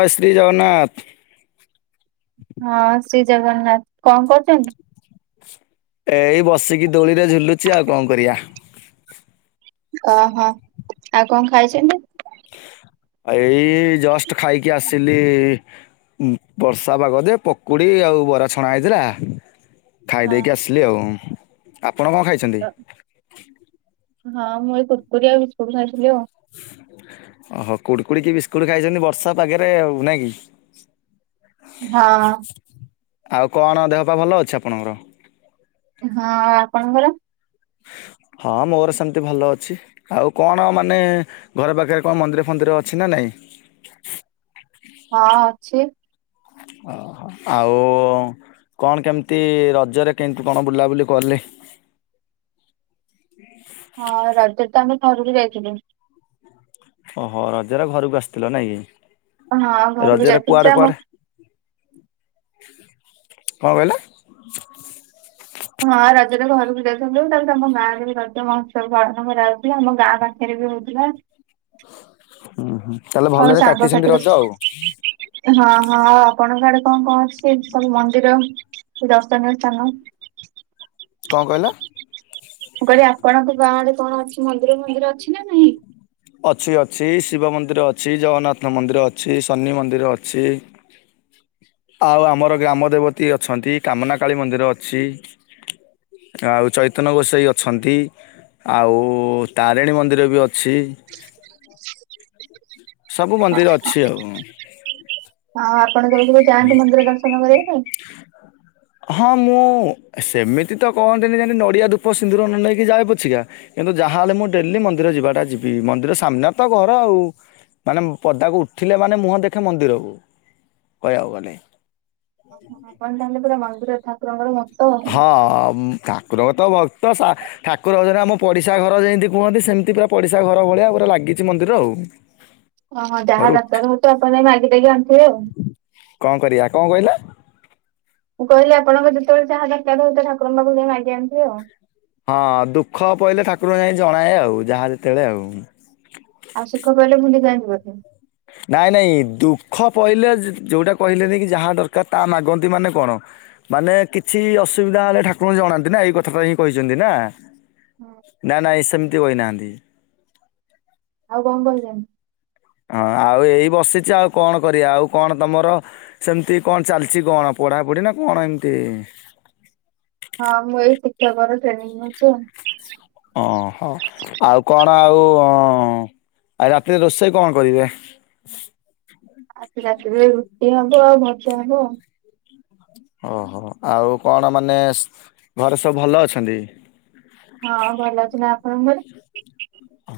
ହ ଶ୍ରୀ ଜଗନ୍ନାଥ। ହଁ ଶ୍ରୀ ଜଗନ୍ନାଥ କଣ କରୁଛନ୍ତି? ଏଇ ବସିକି ଦୋଳିରେ ଝୁଲୁଛି ଆଉ କଣ କରିବା? ଓହୋ! ଆଉ କଣ ଖାଇଛନ୍ତି? ଏଇ ଜଷ୍ଟ ଖାଇକି ଆସିଲି ବର୍ଷା ପାଗ ଯେ ପକୁଡ଼ି ଆଉ ବରା ଛଣା ହେଇଥିଲା ଖାଇ ଦେଇକି ହଁ ଆସିଲି ଆଉ, ଆପଣ କଣ ଖାଇଛନ୍ତି? ହଁ, ମୁଁ ଏଇ କୁୁରକୁରି ଆଉ ବିସ୍କୁଟ ଖାଇଥିଲି ଆଉ। ଓହୋ! କୁଡ଼କୁଡି କି ବିସ୍କୁଟ ଖାଇଛନ୍ତି ବର୍ଷା ପାଗରେ ଆଉ ନାଇଁ କି? ହଁ। ଆଉ କଣ ଦେହ ପା ଭଲ ଅଛି ଆପଣଙ୍କର? ହଁ, ଆଉ ଆପଣଙ୍କର? ହଁ, ମୋର ସେମିତି ଭଲ ଅଛି। ଆଉ କଣ ମାନେ ଘରେ ପାଖରେ କଣ ମନ୍ଦିର ଫନ୍ଦିର ଅଛି ନା ନାଇଁ? ହଁ, ଅଛି। ଓହୋ! ଆଉ କଣ କେମିତି ରଜରେ କେମତି କଣ ବୁଲାବୁଲି କଲେ? ହଁ, ରଜରେ ତ ଆମେ ଘରକୁ ଯାଇଥିଲୁ। ଓହୋ! ରଜ ର ଘରକୁ ଆସିଥିଲ ନାଇଁ ହଁ କି ଘରକୁ ରଜର ଯାଇଥିଲି ଯେ କୁଆଡେ ଆମ କୁଆଡେ କଣ କହିଲେ? ହଁ, ରଜରେ ଘରକୁ ଯାଇଥିଲୁ ତାପରେ ଆମ ଗାଁ ରେ ବି ଏହା ରଜ ମହୋତ୍ସବ ପାଳନ କରାହଉଚି ଆମ ଗାଁ ପା ହେରେ ବି ହଉଥିଲା। ହୁଁ, ହୁଁ ତାହଲେ ଆଉ ଭଲରେ କାଟିଛନ୍ତି ରଜ ସାଙ୍ଗସାଥିଙ୍କ ଆଉ। ହଁ, ହଁ ଆପଣଙ୍କ ଆଡେ କଣ କଣ ଅଛି ସବୁ ମନ୍ଦିର ଦର୍ଶନିୟ ସ୍ଥାନ? କଣ କହିଲ? ମୁଁ କହିଲେ ଆପଣଙ୍କ ଗାଁ ଆଡ଼େ କଣ ଅଛି ମନ୍ଦିର ମନ୍ଦିର ଅଛି ନା ନାହିଁ? ଅଛି ଅଛି ଶିବ ମନ୍ଦିର ଅଛି, ଜଗନ୍ନାଥ ମନ୍ଦିର ଅଛି, ଶନି ମନ୍ଦିର ଅଛି। ଆଉ ଆମର ଗ୍ରାମ ଦେବତୀ ଅଛନ୍ତି, କାମନା କଳୀ ମନ୍ଦିର ଅଛି। ଆଉ ଚୈତନ ଗୋସେଇ ଅଛନ୍ତି। ଆଉ, ତାରିଣୀ ମନ୍ଦିର ବି ଅଛି। ସବୁ ମନ୍ଦିର ଅଛି ଆଉ। ଆଉ, ଆପଣ ଯୋଉ କେବେ ଯାଆନ୍ତି ମନ୍ଦିର ଦର୍ଶନ କରିବା ପାଇଁ? ହଁ, ମୁଁ ସେମିତି ତ କହନ୍ତିନି ଯେ ନଡ଼ିଆ, ଧୂପ, ସିନ୍ଦୁର ନ ନେଇକି ଯାଏ ପଛିକା କିନ୍ତୁ, ଯାହାହେଲେ ମୁଁ ଡେଲି ମନ୍ଦିର ଯିବାଟା ଯିବି। ମନ୍ଦିର ସାମ୍ନା ତ ଘର ଆଉ। ମାନେ ପଦାକୁ ଉଠିଲେ ମାନେ ମୁହଁ ଦେଖେ ମନ୍ଦିରକୁ। କହିବାକୁ ଗଲେ। ଆପଣ ତାହେଲେ ପୁରା ମନ୍ଦିର ଠାକୁରଙ୍କର ଭକ୍ତ ଆଉ। ହଁ, ଠାକୁରଙ୍କ ତ ଭକ୍ତ ସା ଠାକୁର ହଜାରେ ଆମ ପଡିଶା ଘର ଯେଁତି କୁହନ୍ତି ସେମିତି ପୁରା ପଡିଶା ଘର ଭଳିଆ ପୁରା ଲାଗିଛି, ମନ୍ଦିର ଆଉ। ଓହୋ! ଯାହା ହରୁ ଉଠ ଦରକାର ହଉଥିବ ଆପଣ ଯାଇକି, ମାଗି ଦେଇକି ଆଣୁଥିବେ ଆଉ? କଣ କରିବା, କଣ କହିଲେ? ମୁଁ କହିଲି ଆପଣଙ୍କ ଯେତେବେଳେ ଯାହା ଦରକାର ହଉଥିବ, ଠାକୁରଙ୍କ ପାଖକୁ ଯାଇକି ମାଗି ଆଣିିଥିବେ ଆଉ? ହଁ, ଦୁଃଖ ପଇଲେ ଠାକୁରଙ୍କୁ ଯାଇ ଜଣାଏ ଆଉ। ଯାହା ଯେତେବେଳେ ଆଉ। ଆଉ, ସୁଖ ପଇଲେ ଭୁଲି ଯାଆନ୍ତି ବୋଧେ? ନାଇଁ, ନାଇଁ, ଦୁଃଖ ପଇଲେ ଯ-ଯୋଉଟା କହିଲେନି କି ଯାହା ଦରକାର ତା ମାଗନ୍ତି ମାନେ କଣ? ମାନେ କିଛି ଅସୁବିଧା ହେଲେ, ଠାକୁରଙ୍କୁ ଜଣାନ୍ତି ନା। ଏଇ କଥାଟା ହିଁ କହିଛନ୍ତି ନା। ନା ନାଇଁ ସେମିତି କହିନାହାଁନ୍ତି? ଆଉ କଣ କହିଚନ୍? ହଁ, ଆଉ ଏଇ ବସିଛି, ଆଉ କଣ କରିବା? ଆଉ କଣ ତମର ସେମିତି କଣ ଚାଲିଛି କଣ, ପଢାପଢି ନା କଣ ଏମିତି? ହଁ, ମୁଁ ଏଇ ଶିକ୍ଷକର ଟ୍ରେନିଂ ନଉଚି ଆଉ। ଓହୋ! ଆଉ କଣ ଆଉ-ଉଁ ଆଇ ରାତିରେ ରୋଷେଇ କଣ କରିବେ? ଆଜି ରାତିରେ ରୁଟି ହବ, ଆଉ ଭଜା ହବ ଆଉ। ଓହୋ! ଆଉ କଣ ମାନେ ଘରେ ସବୁ ଭଲ ଅଛନ୍ତି? ହଁ, ଭଲ ଅଛନି। ଆପଣଙ୍କ ଘରେ?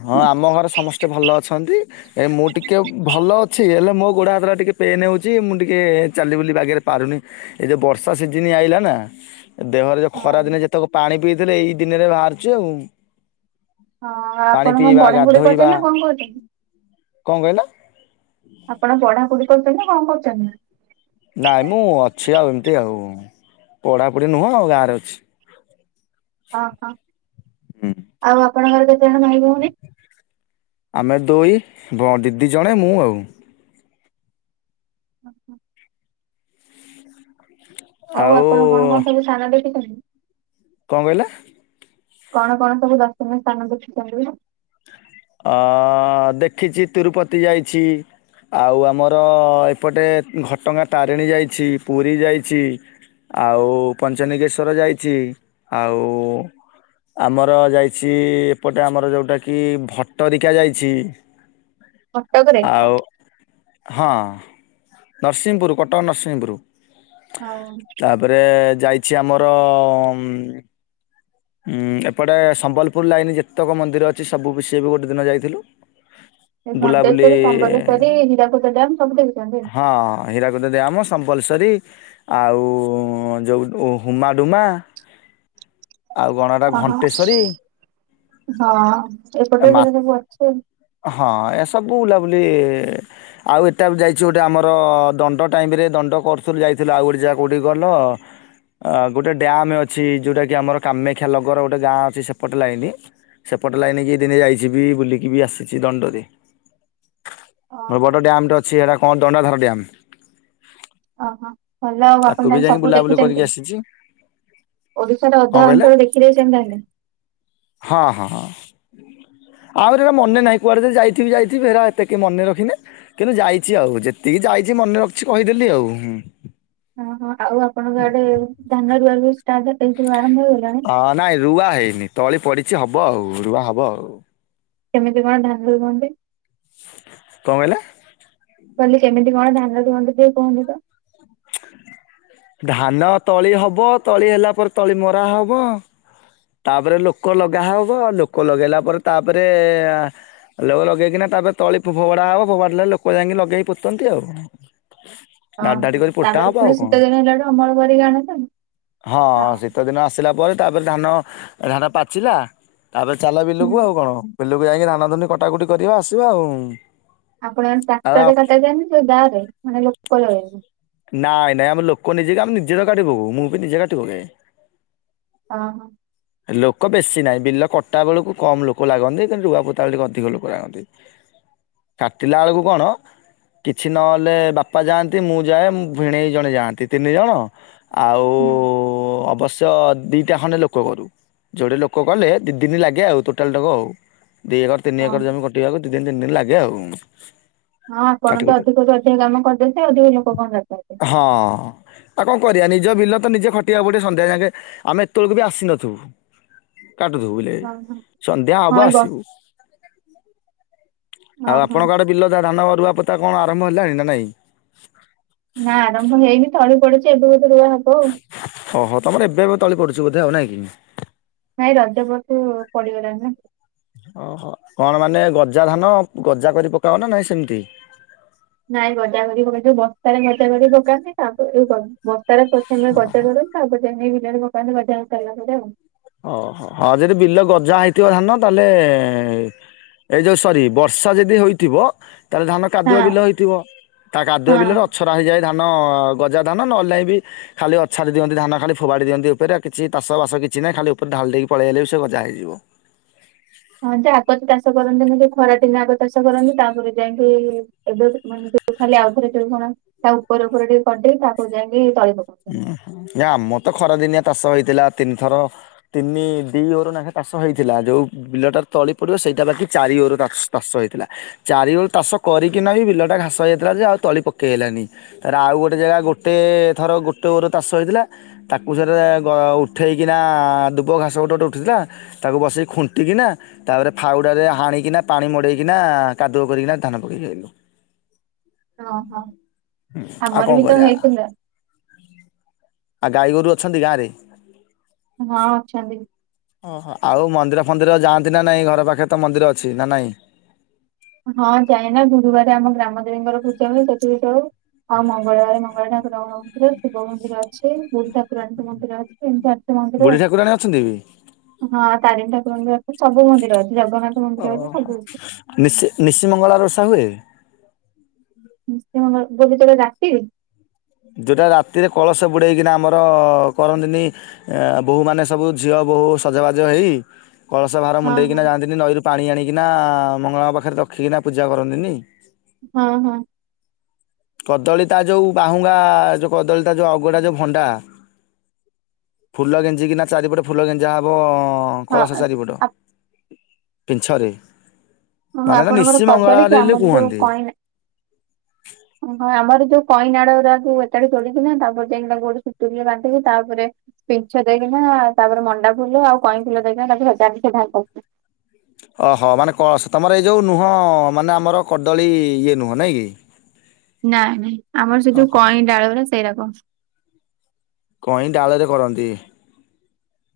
ହଁ, ଆମ ଘରେ ସମସ୍ତେ ଭଲ ଅଛନ୍ତି। ଏ ମୁଁ ଟିକେ ଭଲ ଅଛି, ହେଲେ ମୋ ଗୋଡ଼ ହାତଟା ଟିକେ ପେନ୍ ହେଉଛି। ମୁଁ ଟିକେ ଚାଲି ବୁଲି ବାଗରେ ପାରୁନି। ଏଇ ଯେ ବର୍ଷା ସିଜିନ଼ ଆଇଲା ନା! ଦେହରେ ଯୋଉ ହଁ। ଖରା ଦିନେ ଯେତେକ ପାଣି ପିଇଥିଲେ। ଏଇ ଦିନରେ ବାହାରୁଛି ଆଉ ହଁ ପାଣି ଆପଣ କଣ ପିଇବା, ପଢାପଢି କରୁଛନ୍ତି ଗାଧୋଇବା, ନା କଣ କରୁଛନ୍ତି? କଣ କହିଲ? ଆପଣ ପଢାପଢି କରୁଚନି ନା କଣ କରୁଚନି? ନାଇଁ, ମୁଁ ଅଛି, ଆଉ ଏମିତି ଆଉ। ପଢାପଢି ନୁହଁ ଗାଁରେ ଅଛି। ଅ ହଁ, ଆଉ ଆପଣଙ୍କର କେତେଜଣ ଭାଇ ଭଉଣୀ? ଆମେ ଦୁଇ, ଦିଦି ଜଣେ ମୁଁ ଆଉ। ହ ହୋ ଆଉ, ଆପଣ କଣ କଣ ସବୁ ସାର ଦେଖିଛନ୍ତି? କଣ କହିଲେ? କଣ କଣ ସବୁ ଦର୍ଶନୀୟ ସ୍ଥାନ ଦେଖିଚନ୍ତି? ଅ-ଅ-ଅ ଦେଖିଛି, ତିରୁପତି ଯାଇଛି। ଆଉ, ଆମର ଏପଟେ ଘଟଗା ତାରିଣୀ ଯାଇଛି। ପୁରୀ ଯାଇଛି। ଆଉ, ପଞ୍ଚନିଗେଶ୍ୱର ଯାଇଛି। ଆଉ ଆମର ଯାଇଛି, ଏପଟେ ଆମର ଯଉଟାକି ଭଟ୍ ଟ୍ଟରିକା ଯାଇଛି। କଟକରେ ହଁ ଆଉ ହଁ, ନରସିଂହପୁରୁ କଟକ ନରସିଂହପୁରୁ। ହଁ। ତା'ପରେ ଯାଇଛି, ଆମର-ର-ଅମ୍ ହୁଁ, ଏପଟେ ସମ୍ବଲପୁର ଲାଇନ୍ ଯେତେକ ମନ୍ଦିର ଅଛି, ସବୁ ବି ସିଏ ବି ଗୋଟେ ଦିନ ଯାଇଥିଲୁ। ଏ ଘଣ୍ଟେଶ୍ୱରୀ, ବୁଲାବୁଲି ସମ୍ବଲେଶ୍ୱରୀ, ହୀରାକୁଦ ଡ୍ୟାମ୍ ସବୁ ଦେଖୀଛନ୍ତି। ହଁ, ହୀରାକୁଦୁ ଡ୍ୟାମ, ସମବ୍ଲସରୀ ଆଉ-ଉଁ ଯଉଁ ହୁମାଡୁମା। ଆଉ କଣ ଏଟା ଓହ ହଁ ଘଣ୍ଟେଶ୍ଵରୀ ଏପଟେ ମା ଦିନେ ଦିନେ [unintelligible] ହଁ ଏସବୁ ବୁଲା ବୁଲି ଆଉ ଏଟା ବି ଯାଇଛୁ ଗୋଟେ ଆମର ଦଣ୍ଡ ଟାଇମରେ ଦଣ୍ଡ କରୁଥିଲୁ ଯାଇଥିଲୁ ଆଉ ଗୋଟେ ଯାଗା କଉଠି କହିଲ ଆ ଗୋଟେ ଡ୍ୟାମ ଅଛି ଯୋଉଟା କି ଆମର କାମାକ୍ଷା ନଗର ଗୋଟେ ଗାଁ ଅଛି ସେପଟେ ଲାଇନି ସେପଟ ଲାଇନକି ଦିନେ ଯାଇଛିି ବି ବୁଲିକି ବି ଆସିଛି ଦଣ୍ଡରେ ଓହୋ ବଡ ଡ୍ୟାମ୍ ଟେ ଅଛି ସେଟା କଣ ଦଣ୍ଡାଧାର ଡ୍ୟାମ୍ ଓହୋ ଭଲ ଆଉ ଆପଣ ତାହେଲେ ସବୁ କରିକି ଦେଖିଛନ୍ତି ଆସିଛି ଓଡିଶାର କଣ ଅଧା କହିଲେ ଅଞ୍ଚଳ ଦେଖି ଦେଇଛନ୍ତି ତାହେଲେ ହଁ ହଁଁ ହଁ ଆହୁରି ଏରା ମନେ ନାହିଁ କୁଆଡ଼େ ଯାଇଥି ଯାଇଥିବି ହେରା ଏତେକେ ମନେରଖି ନାହିଁ କିନ୍ତୁ ଯାଇଛି ଆଉ ଯେତିକି ଯାଇଛି ମନେ ରଖିଛି କହିଦେଲି ଆଉ ହୁଁ ହଁ ଆଉ ଆପଣଙ୍କ ଆଡେ ଧାନ ରୁଆ ରୁଇ ଷ୍ଟାର୍ଟ ଏଇ ସବୁ ଆରମ୍ଭ ହେଇଗଲାଣି ହଁ ନାଇଁ ରୁଆ ହେଇନି ତଳି ପଡ଼ିଛି ହବ ଆଉ ରୁଆ ହବ ଆଉ କେମିତି କଣ ଧାନ ରୁଅନ୍ତି କଣ କହିଲେ? କହିଲି କେମିତି କଣ ଧାନ ରୁହନ୍ତୁ ଟିକେ କୁହନ୍ତୁ ତ ଧାନ ତଳି ହବ ତଳି ହେଲା ପରେ ତଳି ମରା ହବ ତାପରେ ଲୋକ ଲଗା ହବ ଲୋକ ଲଗେଇଲା ପରେ ତାପରେ ଲୋକ ଲଗେଇକିନା ତାପରେ ତଳି ଭୋଡ଼ା ହେବ ଭୋଡା ହେଲେ ଲୋକ ଯାଇକି ଲଗେଇକି କରୁଛନ୍ତି ଆଉ ଧାଡି ଧାଡି ଓହୋ କରି ପୋତା ତାପରେ ହବ ଆଉ ପୁଣି କଣ? ଶୀତଦିନ ହେଲାଠୁ ଅମଳ କରିିକି ଆଣିବେ ହଁ ଶୀତଦିନ ଆସିଲା ପରେ ତାପରେ ଧାନ ଧାନ ପାଚିଲା ତାପରେ ଚାଲ ହୁଁ ବିଲକୁ ଆଉ କଣ ବିଲକୁ ଯାଇକି ଧାନ ଧୁନି କଟାକଟି କରିବା ଆସିବା ଆଉ ଆପଣ ଆଉ ଟ୍ରାକ୍ଟର ଆ ରେ କଟାଯାଏ ନା ଗାଁରେ ମାନେ ଲୋକ ଲଗେଇକି ନାଇଁ ନାଇଁ ଆମ ଲୋକ ନିଜେ ଆମେ ନିଜେ ତ କାଟି ପକଉ ମୁଁ ବି ନିଜେ କାଟି ପକାଏ ହଁ ହଁ ଲୋକ ବେଶୀ ନାହିଁ ବିଲ କଟା ବେଳକୁ କମ୍ ଲୋକ ଲାଗନ୍ତି କିନ୍ତୁ ରୁଆପୋତା ବେଳକୁ ଅଧିକ ଲୋକ ଲାଗନ୍ତି କାଟିଲା ବେଳକୁ କଣ କିଛି ନହେଲେ ବାପା ଯାଆନ୍ତି ମୁଁ ଯାଏ ଭିଣେଇ ଜଣେ ଯାଆନ୍ତି ତିନି ଜଣ ଆଉ ହୁଁ ଅବଶ୍ୟ ତ ଦିଟା ଖଣ୍ଡେ ଲୋକ କରୁ ଜଣେ ଲୋକ କଲେ ଦି ଦିନ ଲାଗେ ଆଉ ଟୋଟାଲ ଟାକୁ ଆଉ ତିନି ଅହ ଏକର ଜମି କଟିବାକୁ ଦି ତିନି ଦିନ ଲାଗେ ଆଉ ହଁ ଆପଣ କାଟି ତ କୁଟାକି ଅଧିକରୁୁ ଅଧିକ କାମ କରିଦିଅନ୍ତି ଅଧିକ ଲୋକ କଣ ଦରକାରେ ହଁ ଆଉ କଣ କରିବା ନିଜ ବିଲ ତ ନିଜେ ଖଟିବାକୁ ପଡିବ ସନ୍ଧ୍ୟା ଯାକେ ଆମେ ଏତେବେଳକୁ ବି ଆସିନଥିବୁ କାଟୁଥିବୁ ବୋଲି ଅହ ହଁ ସନ୍ଧ୍ୟା ହଁ ହବ ଏଇ ବର୍ ଆସିବୁ ଆଉ ଅହ ଆପଣଙ୍କ ଆଡେ ବିଲଯା ଧାନ ରୁଆ ପଟା କଣ ଆରମ୍ଭ ହେଲାଣି ନା ନାଇଁ ନା ଆରମ୍ଭ ହେଇନି ତୋଳି ପଡୁଛି ଏବେ ବିଧେ ରୁଆ ହବ ଆଉ ଓହୋ ତମର ଏବେ ଏବେ ତଳି ପଡୁଛ ବୋଧେ ଆଉ ନାଇଁ ନାଇଁ ରଜ ପରଠୁ ପଡିଗଲାଣି ନା ଓହୋ କଣ ମାନେ ଗଜା ଧାନ ଗଜା କରି ପକାଅ ନା ନାଇଁ ସେମିତି ନାଇଁ ଗଜା କରି ପ ଯୋଉ ବସ୍ତାରେ ଗଜା କରି ପକାନ୍ତି ତାପରେ ବସ୍ତାରେ ପ୍ରଥମ ଗଜା କରୁ ତା ବ ନେଇ ବିଲରେ ପୋକାନ୍ତି [unintelligible] ଓହୋ ହଁ ଯଦି ବିଲ ଗଜା ହେଇଥିବ ଧାନ ତାହେଲେ ଏଇ ଯୋଉ ସରି ବର୍ଷା ଯଦି ହେଇଥିବ ତାହେଲେ ଧାନ କାଦୁଆ ବିଲ ହଁ ହେଇଥିବ ତା କାଦୁଆ ହଁ। ବିଲରେ ଛୋରା ହୋଇ ଯାଏ ଧାନ ଗଜା ଧାନ ନହେଲେଇବି ଖାଲି ଅଛାଡ଼ି ଦିଅନ୍ତି ଧାନ ଖାଲି ଫୋପାଡି ଦଅନ୍ତି ଉପରେ କିଛି ଚାଷ ବାସ କିଛି ନାହିଁ ଖାଲି ତା ପରେ ଢାଳି ଦେଇକି ପଳାଇଲେ ବି ସେ ଗଜା ହୋଇଯିବ ହଁ ଯେ ଏପଟେ ଚାଷ କରନ୍ତି ଯେ ଖରାଦିନେ ଆଗ ଚାଷ କରନ୍ତି ତାପରେ ଯାଇକି ଏବେ ମାନେ ଖାଲି ଆଉଥରେ ଯୋଉ କଣ ତା ଉପର ଉପରେ ଟିକେ କରି ଦେଇ କି ତାକୁ ଯାଇକି ତଳି ପକ- ଆମ ତ ଖରାଦିନିଆ ଚାଷ ହେଇଥିଲା ତିନିଥର ତିନି ଦି ଓର ବେଖା ଚାଷ ହେଇଥିଲା ଯୋଉ। ବିଲଟା ତଳି ପଡିବ ସେଇଟା ବାକି ଚାରି ଓର ଚା-ଚାଷ ହେଇଥିଲା। ଚାରି ଓର ଚାଷ କରିକିନା ବି ବିଲଟା ଘାସ ହେଇଥିଲା ଯେ ଆଉ ତଳି ପକେଇ ହେଲାନି। ତାପରେ ଆଉ ଗୋଟେ ଜାଗା ଗୋଟେ ଥର ଗୋଟେ ଓର ଚାଷ ହେଇଥିଲା। ତାକୁ ସେଟା ରେ ଗ ଉଠେଇକିନା ଦୁବ ଘାସ ଗୋଟେ ଗୋଟେ ଉଠିଥିଲା। ତାକୁ ବସେଇ ଖୁଣ୍ଟିକିନା। ତାପରେ ଫାଉଡାରେ ହାଣିକିନା ପାଣି ମଡେଇକିନା କାଦୁଅ କରିକିନା ଧାନ ପକେଇକି ଆଇଲୁ। ଓ ହୋ ଆଉ କଣ ଆମର ବି ତ କରିବା ହେଇଥିଲା। ଆଉ ଗାଈଗୋରୁ ଅଛନ୍ତି ଗାଁରେ? ହଁ ଅଛନ୍ତି। ଓହୋ ଆଉ ମନ୍ଦିର ଫନ୍ଦିର ଯାଆନ୍ତି ନା ନାଇଁ ଘର ପାଖେ ତ ମନ୍ଦିର ଅଛି ନା ନାଇଁ? ହଁ ଯାଏନା ଗୁରୁବାର ଆମ ଗ୍ରାମ ଦେବୀଙ୍କର ପୂଜା ହୁଏ ସେଠିକୁ ଯାଏ। ଆଉ ମଙ୍ଗଳବାରେ ମଙ୍ଗଳା ଠାକୁରଙ୍କ। [unintelligible] ଶିବ ମନ୍ଦିର ଅଛି ବୁଢ଼ି ଠାକୁରଣିଙ୍କ ମନ୍ଦିର ଅଛି ଏମିତି ଅଛି ମନ୍ଦିର ବୁଢୀ ଠାକୁରାଣୀ ଅଛନ୍ତି ବି ଆଉ। ହଁ ତାରିଣୀ ଠାକୁରଙ୍କର ଅଛି ସବୁ ମନ୍ଦିର ଅଛି ଜଗନ୍ନାଥ ମନ୍ଦିର ଅଛି ସବୁ। ନିଶ ନିଶି ମଙ୍ଗଳବାର ଓଷା ହୁଏ। ନିଷି ମଙ୍ଗଳା [unintelligible] ରାତିି। ଯଉଟା ରାତିରେ କଳସ ବୁଡ଼େଇକିନା ଆମର କରନ୍ତିନି। ଆ ବୋହୂ ମାନେ ସବୁ ଝିଅ ବୋହୂ ସଜବାଜ ହେଇ। କଳସ ଭାର ହଁ ମୁଣ୍ଡେଇକିନା ଯାଆନ୍ତିନି ନଈରୁ ପାଣି ଆଣିକିନା ମଙ୍ଗଳାଙ୍କ ପାଖରେ ରଖିକିନା ପୂଜା କରନ୍ତିନି। ହଁ ହଁ। କଦଳୀ ତା ଯୋଉ ବାହୁଙ୍ଗା ଯୋଉ କଦଳୀ ତା ଯୋଉ ଅଗଟା ଯୋଉ ଭଣ୍ଡା। ଫୁଲ ଗେଞ୍ଜିିକି ନା ଚାରିପଟେ ଫୁଲ ଗେଞ୍ଜା ହବ। କଳସ ଚାରିପଟ ହଁ ପିଞ୍ଚରେ। ଓହୋ ମାନେ ତ ଆପଣଙ୍କର ନିସି କଦଳୀ କି ମଙ୍ଗଳବାରେ ବୋଲି ଆମର କୁହନ୍ତି। ଓ ହଁ ଆମର ଯୋଉ କଇଁ ନାଡ ଗୁଡାକୁ ଏକାଠି ତୋଳିକି ନା ତାପରେ ଯାଇକି ତାଙ୍କୁ ଗୁଟେ ସୁତୁଲିରେ ବାନ୍ଧିକି ତାପରେ। ପିଞ୍ଚ ଦେଇକିନା ତାପରେ ମଣ୍ଡା ଫୁଲ ଆଉ କଇଁ ଫୁଲ ଦେଇକିନା ତାଙ୍କୁ ସଜାନ୍ତି [unintelligible] ଅହ ମାନେ କସ ତମର ଏଇ ଯଉ ନୁହଁ ମାନେ ଆମର କଦଳୀ ଇଏ ନୁହଁ ନାହିଁ କି। ନାଇଁ ନାଇଁ ଆମର ସେ ଯୋଉ କଇଁ ଡାଳ ଗୁଡ଼ା ସେଇରା କ। କଇଁ ଡାଳରେ କରନ୍ତି।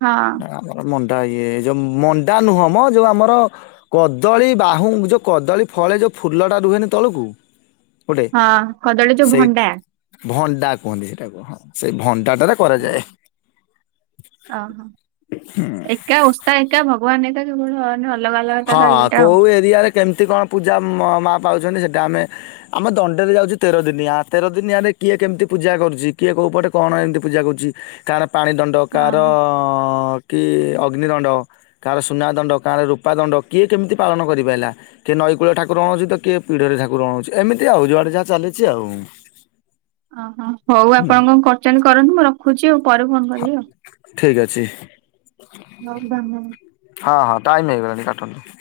ହଁ। ଅ ମଣ୍ଡା ଇଏ ଯୋଉ ମଣ୍ଡା ନୁହଁ ମ ଯୋଉ ଆମର। କଦଳୀ ବାହୁଂ ଯୋଉ କଦଳୀ ଫଳେ ଯୋଉ ଫୁଲଟା ରୁହେନି ତଳକୁ। ଗୋଟେ ହଁ କଦଳୀ ଯୋଉ ସେଇ ଭଣ୍ଡା। ଭଣ୍ଡା କୁହନ୍ତି ସେଟାକୁ ହଁ ସେ ଭଣ୍ଡା ଟା ରେ କରାଯାଏ। ଓହୋ ଏକା ଓଷା ଏକା ଭଗବାନ ଏକା କେବଳ ନହ ହଁ କୋଉ ଏରିଆରେ କେମିତି କଣ ପୂଜା ମ-ମା ପାଉଛନ୍ତି ସେଟା ଆମେ। ଆମ ଦଣ୍ଡେରେ ଯାଉଚି ତେରଦିନିଆ ତେର ଦିନିଆରେ କିଏ କେମିତି ପୂଜା କରୁଛି କିଏ କଉ ପଟେ କଣ ଏମିତି ପୂଜା କରୁଛି। କାହାର ପାଣି ଦ ଡ କାହାର ହଁ କି ଅଗ୍ନି ଦଣ୍ଡ କାହାର ସୁନା ଦଣ୍ଡ କାହାର ରୂ ପା ଦଣ୍ଡ କିଏ କେମିତି ପାଳନ କରିପାଇଲା। କିଏ ନଈ କୂଳ ଠାକୁରଁଉଛି ତ କିଏ ପିଢରେ ଠାକୁରଁଉଛି ଏମିତି ଆଉ ଯୁଆଡେ ଯାହା ଚାଲିଛି ଆଉ। ଅ ହଁ ହଉ ଆପଣ କଣ କରୁଛନ୍ତି କରନ୍ତୁ ମୁଁ ରଖୁଛି ଆଉ ପରେ ଫୋନ କରିବି ଆଉ। ଠିକ ଅଛି। ହଉ ଧନ୍ୟବାଦ। ହଁ ହଁ ଟାଇମ୍ ହେଇଗଲାଣି କାଟନ୍ତୁ।